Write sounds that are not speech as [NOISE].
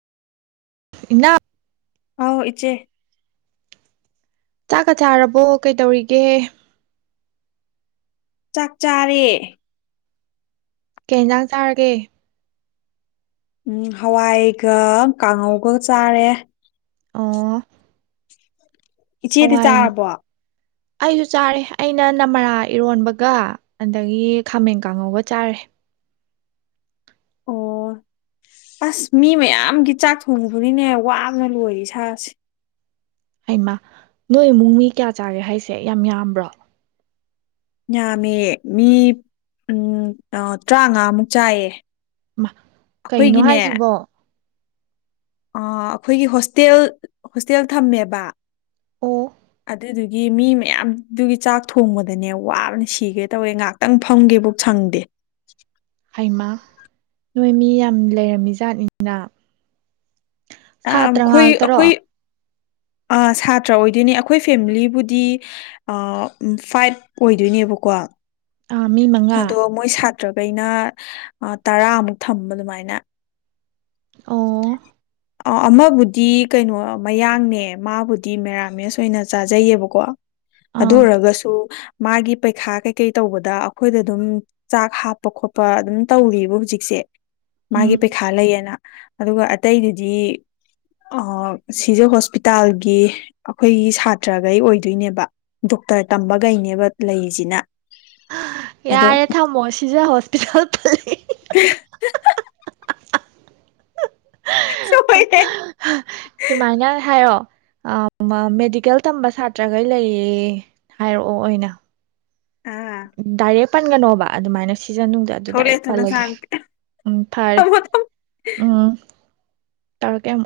ꯏꯅꯥꯎ ꯍꯥꯎ ꯏꯆꯦ ꯆꯥꯛꯀ ꯆꯥꯔꯕꯣ ꯀꯩ ꯇꯧꯔꯤꯒꯦ ꯆꯥꯛ ꯆꯥꯔꯦ꯫ ꯀꯩꯖꯥꯡ ꯆꯥꯔꯒꯦ ꯎꯝ ꯍꯋꯥꯏꯒ ꯀꯥꯡꯉꯧꯒ ꯆꯥꯔꯦ ꯑꫭ꯫ ꯏꯆꯦꯗꯤ ꯆꯥꯔꯕꯣ꯫ ꯑꯩꯖꯨ ꯆꯥꯔꯦ ꯑꯩꯅ ꯅꯃꯔꯥ ꯏꯔꯣꯟꯕꯒ ꯑꯗꯒꯤ ꯈꯥꯃꯦꯟ ꯀꯥꯡꯉꯧꯒ ꯆꯥꯔꯦ꯫ ꯑꯣ ꯑꯁ ꯃꯤ ꯃꯌꯥꯝꯒꯤ ꯆꯥꯛ ꯊꯣꯡꯉꯨꯕꯅꯤꯅꯦ ꯋꯥꯅ ꯂꯣꯏꯔꯤ ꯏꯁꯥꯥꯁꯦ꯫ ꯑꯩꯃꯥ ꯅꯣꯏ ꯏꯃꯨꯡ ꯃꯤ ꯀꯌꯥ ꯆꯥꯒꯦ ꯍꯥꯏꯁꯦ ꯌꯥꯝ ꯌꯥꯝꯕ꯭ꯔꯣ꯫ ꯌꯥꯝꯃꯦ ꯃꯤ ꯎꯝ ꯇ꯭ꯔꯥꯉꯥꯃꯨꯛ ꯆꯥꯏꯌꯦ꯫ ꯃꯥ ꯀꯩꯅꯣ ꯑꯩꯈꯣꯏꯒꯤꯅꯦ ꯍꯥꯏꯁꯤꯕꯣ꯫ ꯑꯩꯈꯣꯏꯒꯤ ꯍꯣꯁꯇꯦꯜ ꯍꯣꯁꯇꯦꯜ ꯊꯝꯃꯦꯕ ꯑꯣ꯫ ꯑꯗꯨꯗꯨꯒꯤ ꯃꯤ ꯃꯌꯥꯝꯗꯨꯒꯤ ꯆꯥꯛ ꯊꯣꯡꯕꯗꯅꯦ ꯋꯥꯕꯅ ꯁꯤꯒꯦ ꯇꯧꯋꯦ ꯉꯥꯏꯍꯥꯛꯇꯪ ꯐꯝꯒꯦꯕꯨ ꯁꯪꯗꯦ ꯍꯩꯃ ꯅꯣꯏ ꯃꯤ ꯌꯥꯝ ꯂꯩꯔꯝꯃꯤ ꯖꯥꯠꯅꯤꯅ꯫ [UNINTELLIGIBLE] ꯑꯩꯈꯣꯏ ꯑꯩꯈꯣꯏ꯫ ꯑ ꯁꯥꯇ꯭ꯔ ꯑꯣꯏꯗꯣꯏꯅꯦ ꯑꯩꯈꯣꯏ ꯐꯦꯃꯤꯂꯤꯕꯨꯗꯤ ꯐꯥꯏꯚ ꯑꯣꯏꯗꯣꯏꯅꯦꯕꯀꯣ꯫ ꯑ ꯃꯤ ꯃꯉꯥ꯫ ꯇ꯭ꯔꯒꯩꯅ ꯇꯔꯥꯃꯨꯛ ꯊꯝꯕ ꯑꯗꯨꯃꯥꯏꯅ꯫ ꯑꯣ꯫ ꯑ ꯑꯃꯕꯨꯗꯤ ꯀꯩꯅꯣ ꯃꯌꯥꯡꯅꯦ ꯃꯥꯕꯨꯗꯤ ꯃꯦꯔꯥꯃꯦꯁ ꯑꯣꯏꯅ ꯆꯥꯖꯩꯌꯦꯕꯀꯣ꯫ ꯑꯗꯨ ꯑꯥ ꯑꯣꯏꯔꯒꯁꯨ꯫ ꯃꯥꯒꯤ ꯄꯩꯈꯥ ꯀꯩꯀꯩ ꯇꯧꯕꯗ ꯑꯩꯈꯣꯏꯗ ꯑꯗꯨꯝ ꯆꯥꯛ ꯍꯥꯞꯄ ꯈꯣꯠꯄ ꯑꯗꯨꯝ ꯇꯧꯔꯤꯕ ꯍꯧꯖꯤꯛꯁꯦ ꯃꯥꯒꯤ ꯎꯝ ꯄꯩꯈꯥ ꯂꯩꯌꯦꯅ꯫ ꯑꯗꯨꯒ ꯑꯇꯩꯗꯨꯗꯤ ꯑ ꯁꯤꯖ ꯍꯣꯁꯄꯤꯇꯥꯜꯒꯤ ꯑꯈꯣꯏꯒꯤ ꯁꯥꯇ꯭ꯔꯒꯩ ꯑꯣꯏꯗꯣꯏꯅꯦꯕ ꯗꯣꯛꯇꫪ ꯇꯝꯕꯒꯩꯅꯦꯕ ꯂꯩꯔꯤꯁꯤꯅ꯫ ꯑꯗꯣ ꯌꯥꯔꯦ ꯊꯥ ꯃꯁꯤꯖꯥ ꯍꯣꯁꯄꯤꯇꯥꯜ ꯁꯣꯄꯣꯏ ꯇꯦ ꯁꯨꯃꯥꯏꯅ ꯍꯥꯏꯔꯣ ꯃꯦꯗꯤꯀꯦꯜ ꯇꯝꯕ ꯁꯥꯇ꯭ꯔꯈꯩ ꯂꯩꯌꯦ ꯍꯥꯏꯔꯛꯑꯣ ꯑꯣꯏꯅ ꯑꯥ ꯗꯥꯏꯔꯦꯛ ꯄꯟꯒꯅꯣꯕ ꯑꯗꯨꯃꯥꯏꯅ ꯁꯤ ꯁꯤꯖꯅꯨꯡ ꯑꯗꯨ ꯊꯣꯛꯂꯛꯑꯦ ꯗꯥꯏꯔꯦꯛ ꯊꯣ ꯅꯁꯥ ꯄꯥꯜꯂꯒꯦ ꯎꯝ ꯐꯔꯦ ꯊꯝꯃꯣ ꯊꯝꯃꯣ ꯎꯝ ꯇꯧ ꯀꯦ